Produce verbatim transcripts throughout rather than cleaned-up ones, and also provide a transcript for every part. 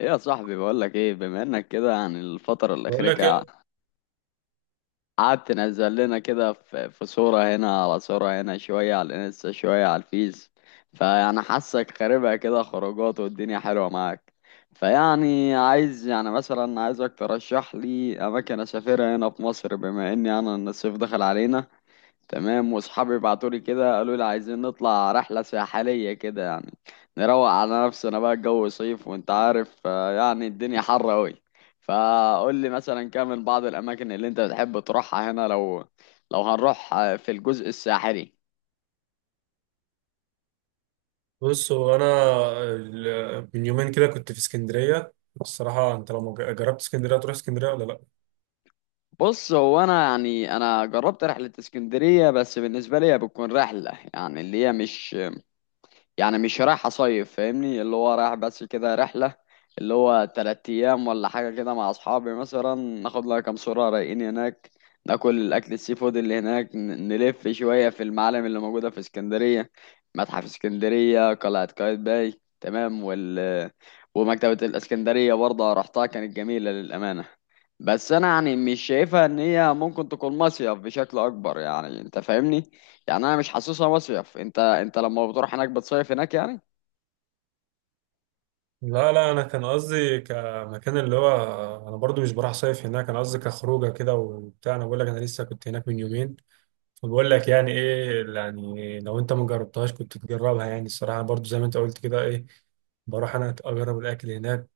ايه يا صاحبي، بقول لك ايه. بما انك كده يعني الفترة بقول الأخيرة لك كده إيه؟ قعدت تنزل لنا كده في في صورة هنا على صورة هنا، شوية على الانستا، شوية على الفيس. فيعني حاسك خاربها كده خروجات والدنيا حلوة معاك. فيعني عايز يعني مثلا عايزك ترشح لي أماكن أسافرها هنا في مصر، بما إني يعني أنا إن الصيف دخل علينا. تمام، واصحابي بعتوا لي كده قالوا لي عايزين نطلع رحله ساحليه كده يعني نروق على نفسنا بقى. الجو صيف وانت عارف آه، يعني الدنيا حر قوي. فقول لي مثلا كام من بعض الاماكن اللي انت بتحب تروحها هنا، لو لو هنروح آه، في الجزء الساحلي. بص، هو انا ال- من يومين كده كنت في اسكندريه. الصراحه انت لو مج- جربت اسكندريه تروح اسكندريه ولا لا؟ بص، هو انا يعني انا جربت رحله اسكندريه، بس بالنسبه لي بتكون رحله يعني اللي هي مش، يعني مش رايح اصيف فاهمني، اللي هو رايح بس كده رحلة اللي هو تلات ايام ولا حاجة كده مع اصحابي، مثلا ناخد لها كام صورة رايقين هناك، ناكل الاكل السي فود اللي هناك، ن- نلف شوية في المعالم اللي موجودة في اسكندرية، متحف اسكندرية، قلعة قايتباي، تمام، وال ومكتبة الاسكندرية برضه رحتها كانت جميلة للأمانة. بس انا يعني مش شايفها ان هي ممكن تكون مصيف بشكل اكبر، يعني انت فاهمني، يعني انا مش حاسسها مصيف. انت انت لما بتروح هناك بتصيف هناك يعني. لا لا، انا كان قصدي كمكان اللي هو، انا برضو مش بروح صيف هناك، انا قصدي كخروجه كده وبتاع. انا بقول لك انا لسه كنت هناك من يومين، فبقول لك يعني ايه، يعني لو انت ما جربتهاش كنت تجربها. يعني الصراحه برضو زي ما انت قلت كده، ايه، بروح انا اجرب الاكل هناك.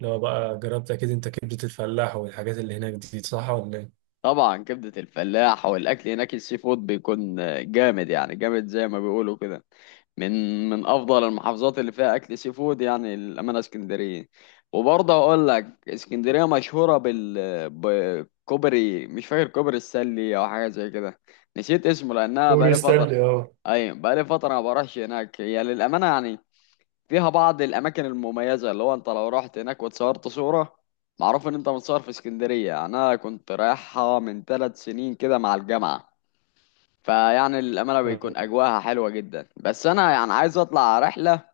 لو بقى جربت، اكيد انت كبده الفلاح والحاجات اللي هناك دي، صح ولا ايه؟ طبعا كبدة الفلاح والاكل هناك السي فود بيكون جامد، يعني جامد زي ما بيقولوا كده. من من افضل المحافظات اللي فيها اكل سي فود يعني الامانه اسكندريه. وبرضه اقول لك اسكندريه مشهوره بال بكوبري، مش فاكر كوبري السلي او حاجه زي كده، نسيت اسمه لانها دوري بقالي فتره. ستانلي. اي، بقالي فتره ما بروحش هناك. هي للامانه يعني فيها بعض الاماكن المميزه، اللي هو انت لو رحت هناك واتصورت صوره، معروف ان انت متصور في اسكندريه. يعني انا كنت رايحها من ثلاث سنين كده مع الجامعه، فيعني الامانه بيكون اه، اجواها حلوه جدا. بس انا يعني عايز اطلع رحله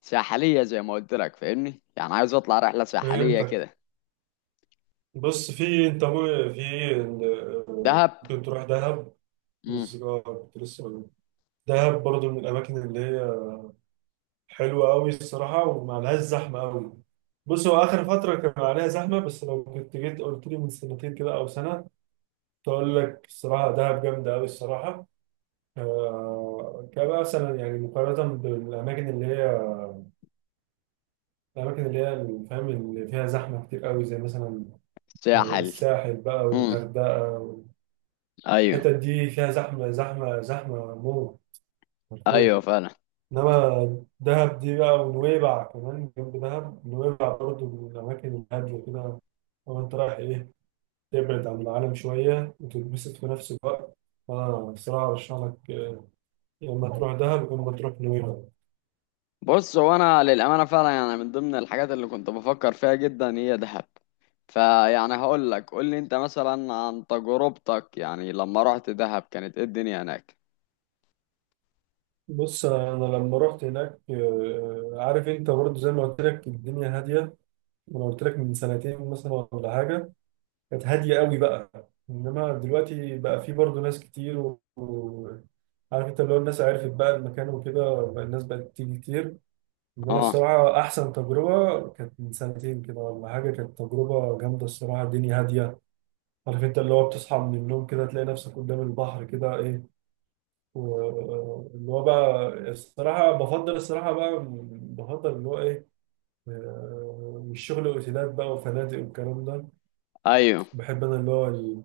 ساحليه زي ما قلت لك فاهمني، يعني عايز اطلع رحله ساحليه فهمتك. كده. بص، في انت مو- في ال- دهب. ممكن تروح دهب. امم. بس اه كنت لسه بقول، دهب برضو من الاماكن اللي هي حلوه قوي الصراحه وما عليهاش زحمه قوي. بص، هو اخر فتره كان عليها زحمه، بس لو كنت جيت قلت لي من سنتين كده او سنه، تقول لك الصراحه دهب جامده قوي الصراحه. آه، كبقى مثلا، يعني مقارنه بالاماكن اللي هي، الاماكن اللي هي اللي فاهم، اللي فيها زحمه كتير قوي، زي مثلا آه، ساحل. الساحل بقى امم. والغردقه. ايوه. الحتت دي فيها زحمة زحمة زحمة موت، ايوه حرفيا. فعلا. إنما دهب دي بقى، ونويبع كمان جنب دهب، نويبع برضه من الأماكن الهادية كده. لو أنت رايح إيه، تبعد عن العالم شوية وتتبسط في نفس الوقت، أنا الصراحة أرشح لك، آه، يا إما تروح دهب يا إما تروح نويبع. بص، هو انا للامانه فعلا يعني من ضمن الحاجات اللي كنت بفكر فيها جدا هي دهب. فيعني هقول لك، قول لي انت مثلا عن تجربتك، يعني لما رحت دهب كانت ايه الدنيا هناك. بص، أنا لما رحت هناك، آه، عارف أنت برضه زي ما قلت لك الدنيا هادية، وأنا قلت لك من سنتين مثلا ولا حاجة، كانت هادية قوي بقى. انما دلوقتي بقى في برضه ناس كتير و... و... عارف انت اللي هو الناس عرفت بقى المكان وكده، بقى الناس بقت تيجي كتير. انما اه. الصراحة احسن تجربة كانت من سنتين كده ولا حاجة، كانت تجربة جامدة الصراحة، الدنيا هادية. عارف انت اللي هو بتصحى من النوم كده تلاقي نفسك قدام البحر كده، ايه، واللي هو بقى الصراحة بفضل، الصراحة بقى بفضل اللي هو ايه، آه، مش شغل اوتيلات بقى وفنادق والكلام ده. ايوه. بحب انا اللي هو ال-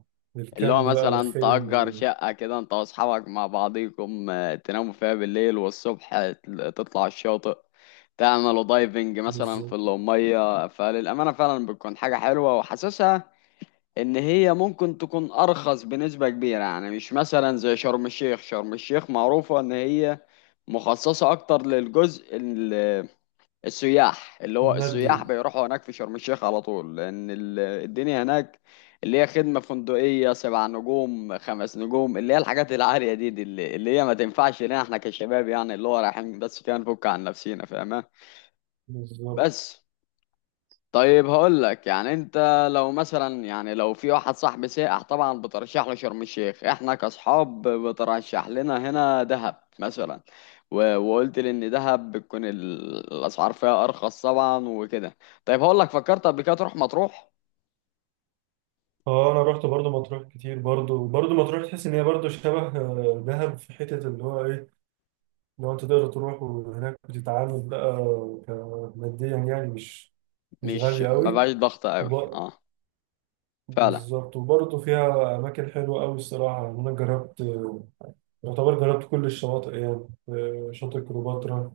اللي هو الكامب بقى مثلا والخيم تأجر وال- شقة كده انت واصحابك مع بعضيكم آه، تناموا فيها بالليل والصبح تل- تطلع الشاطئ، تعملوا دايفنج مثلا في بالظبط. المية، فللأمانة فعلا بتكون حاجة حلوة، وحاسسها إن هي ممكن تكون أرخص بنسبة كبيرة. يعني مش مثلا زي شرم الشيخ. شرم الشيخ معروفة إن هي مخصصة أكتر للجزء السياح، اللي هو السياح المادي، بيروحوا هناك في شرم الشيخ على طول، لأن ال- الدنيا هناك اللي هي خدمة فندقية سبع نجوم، خمس نجوم، اللي هي الحاجات العالية دي, دي اللي, اللي هي ما تنفعش لنا احنا كشباب، يعني اللي هو رايحين بس كده نفك عن نفسينا فاهمة. بالظبط. بس، طيب هقول لك يعني انت، لو مثلا يعني لو في واحد صاحبي سائح طبعا بترشح له شرم الشيخ، احنا كاصحاب بترشح لنا هنا دهب مثلا. و- وقلت لي ان دهب بتكون ال- الاسعار فيها ارخص طبعا وكده. طيب هقول لك، فكرت قبل كده تروح مطروح؟ اه، انا رحت برضو مطروح كتير. برضو برضو مطروح تحس ان هي برضو شبه آه، دهب في حتة اللي هو ايه، لو انت تقدر تروح. وهناك بتتعامل بقى ك- ماديا، يعني مش، مش مش غالية ما قوي. بقاش ضغط قوي، وب... اه. فعلا. بالظبط. وبرضو فيها اماكن حلوة قوي الصراحة. يعني انا جربت، آه، يعتبر جربت كل الشواطئ، يعني آه، شاطئ كليوباترا،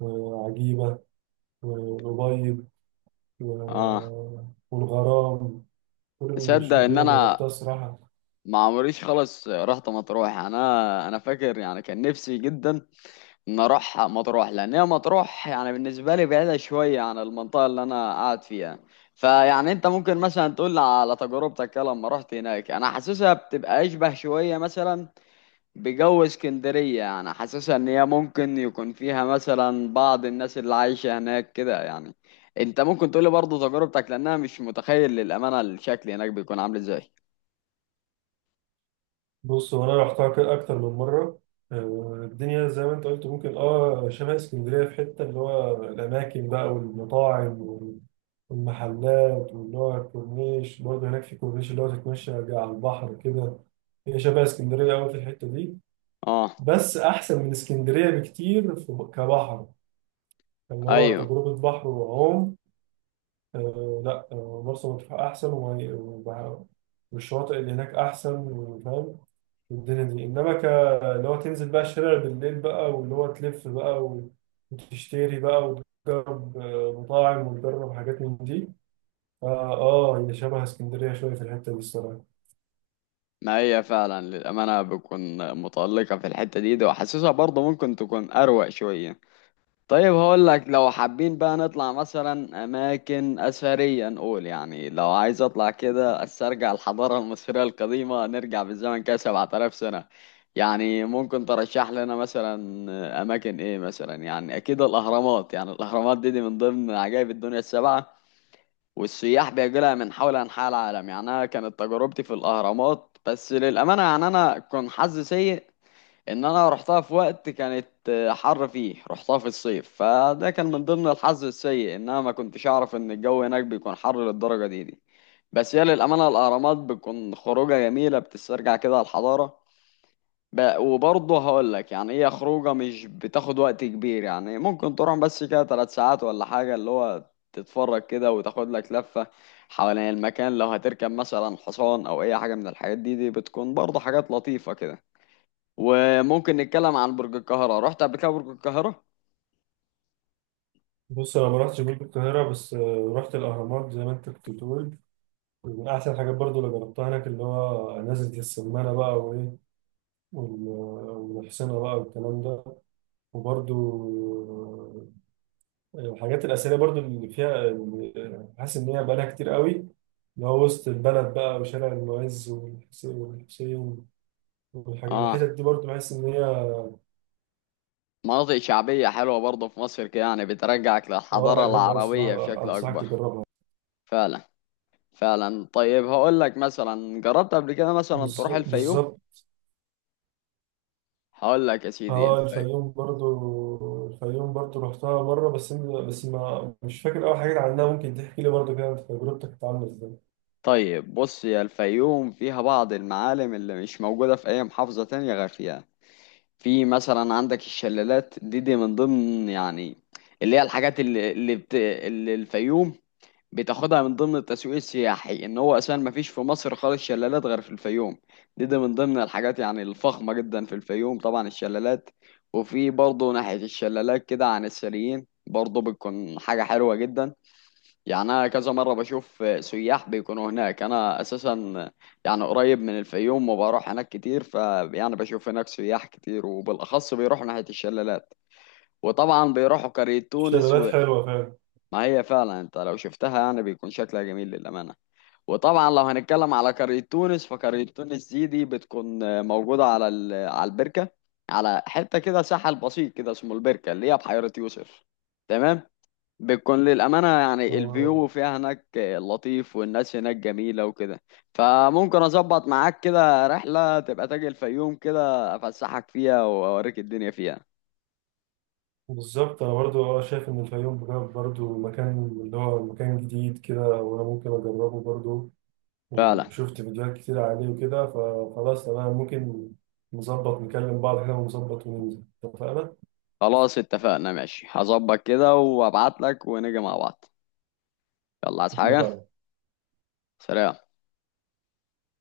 وعجيبة، والأبيض، اه، و- والغرام، كل تصدق الشواطئ ان اللي انا انا جربتها الصراحه. ما عمريش خالص رحت مطروح. انا انا فاكر يعني كان نفسي جدا نروح مطروح، لان هي مطروح يعني بالنسبه لي بعيده شويه عن المنطقه اللي انا قاعد فيها. فيعني انت ممكن مثلا تقول لي على تجربتك كده لما رحت هناك. انا حاسسها بتبقى اشبه شويه مثلا بجو اسكندريه، يعني حاسسها ان هي ممكن يكون فيها مثلا بعض الناس اللي عايشه هناك كده يعني. انت ممكن تقول لي برضه تجربتك، لانها مش متخيل للامانه الشكل هناك بيكون عامل ازاي. بص، وانا رحتها كده اكتر من مره، آه، الدنيا زي ما انت قلت ممكن اه شبه اسكندريه في حته، اللي هو الاماكن بقى والمطاعم وال- والمحلات، واللي هو الكورنيش برضه هناك في كورنيش، اللي هو تتمشى على البحر كده. هي شبه اسكندريه قوي في الحته دي، اه. بس احسن من اسكندريه بكتير في كبحر، اللي هو ايوه. تجربه بحر وعوم. آه لا، آه، مرسى مطروح أحسن. وما- وبع- والشواطئ اللي هناك أحسن، وفاهم الدنيا دي. إنما ك، اللي هو تنزل بقى الشارع بالليل بقى، واللي هو تلف بقى و- وتشتري بقى وتجرب، آه، مطاعم وتجرب حاجات من دي. آه, آه، هي شبه اسكندرية شوية في الحتة دي الصراحة. ما هي فعلا للأمانة بتكون متألقة في الحتة دي، ده وحاسسها برضه ممكن تكون أروق شوية. طيب هقول لك، لو حابين بقى نطلع مثلا أماكن أثرية، نقول يعني لو عايز أطلع كده أسترجع الحضارة المصرية القديمة، نرجع بالزمن كده سبعة آلاف سنة، يعني ممكن ترشح لنا مثلا أماكن إيه مثلا؟ يعني أكيد الأهرامات. يعني الأهرامات دي, دي من ضمن عجائب الدنيا السبعة، والسياح بيجيلها من حول أنحاء العالم. يعني أنا كانت تجربتي في الأهرامات بس، للأمانة يعني أنا كان حظي سيء إن أنا رحتها في وقت كانت حر فيه، رحتها في الصيف، فده كان من ضمن الحظ السيء إن أنا ما كنتش أعرف إن الجو هناك بيكون حر للدرجة دي دي بس هي للأمانة الأهرامات بتكون خروجة جميلة، بتسترجع كده الحضارة. ب... وبرضه هقول لك يعني هي خروجه مش بتاخد وقت كبير، يعني ممكن تروح بس كده ثلاث ساعات ولا حاجه، اللي هو تتفرج كده وتاخد لك لفه حوالين المكان. لو هتركب مثلا حصان او اي حاجه من الحاجات دي دي بتكون برضه حاجات لطيفه كده. وممكن نتكلم عن برج القاهره، رحت قبل كده برج القاهره؟ بص، أنا ما رحتش برج القاهرة، بس آه رحت الأهرامات زي ما أنت كنت بتقول، ومن أحسن الحاجات برضو اللي جربتها هناك اللي هو نزلة السمانة بقى، وإيه، وال- والحصينة بقى والكلام ده. وبرضو آه، الحاجات الأثرية برضو اللي فيها، اللي حاسس إن هي بقالها كتير قوي، اللي هو وسط البلد بقى وشارع المعز والحسين والحسين والحاجات، الحتت اه. دي برضو بحس إن هي، مناطق شعبيه حلوه برضه في مصر كده، يعني بترجعك اه للحضاره لا، جامدة أوي العربيه الصراحة، بشكل أنصحك اكبر. تجربها. فعلا. فعلا. طيب هقول لك، مثلا جربت قبل كده مثلا تروح بالز- الفيوم؟ بالظبط. هقول لك يا سيدي اه، الفيوم. الفيوم برضو، الفيوم برضو رحتها مرة، بس إن- بس ما مش فاكر أوي حاجات عنها. ممكن تحكي لي برضو كده تجربتك كانت عاملة إزاي؟ طيب بص يا الفيوم فيها بعض المعالم اللي مش موجودة في أي محافظة تانية غير فيها. في مثلا عندك الشلالات، دي دي من ضمن يعني اللي هي الحاجات اللي اللي, بت... اللي الفيوم بتاخدها من ضمن التسويق السياحي، ان هو اساسا ما فيش في مصر خالص شلالات غير في الفيوم. دي دي من ضمن الحاجات يعني الفخمة جدا في الفيوم طبعا الشلالات. وفي برضه ناحية الشلالات كده عن السليين برضه بتكون حاجة حلوة جدا. يعني أنا كذا مرة بشوف سياح بيكونوا هناك. أنا أساسا يعني قريب من الفيوم وبروح هناك كتير، فيعني بشوف هناك سياح كتير وبالأخص بيروحوا ناحية الشلالات، وطبعا بيروحوا قرية تونس و... الشلالات حلوة فعلا. ما هي فعلا أنت لو شفتها يعني بيكون شكلها جميل للأمانة. وطبعا لو هنتكلم على قرية تونس، فقرية تونس دي دي بتكون موجودة على ال... على البركة، على حتة كده ساحل بسيط كده اسمه البركة اللي هي بحيرة يوسف. تمام. بتكون للأمانة آه، يعني آه. الفيو فيها هناك لطيف والناس هناك جميلة وكده. فممكن أظبط معاك كده رحلة، تبقى تاجي الفيوم كده أفسحك فيها وأوريك الدنيا فيها. بالظبط، انا برضو اه شايف ان الفيوم بجد برضو مكان، اللي هو مكان جديد كده وانا ممكن اجربه برضو، فعلا. وشفت فيديوهات كتير عليه وكده، فخلاص تمام، ممكن نظبط نكلم بعض كده ونظبط وننزل، اتفقنا؟ خلاص اتفقنا، ماشي، هظبط كده وأبعت لك ونيجي مع بعض. يلا، عايز حاجة؟ اتفقنا. سلام.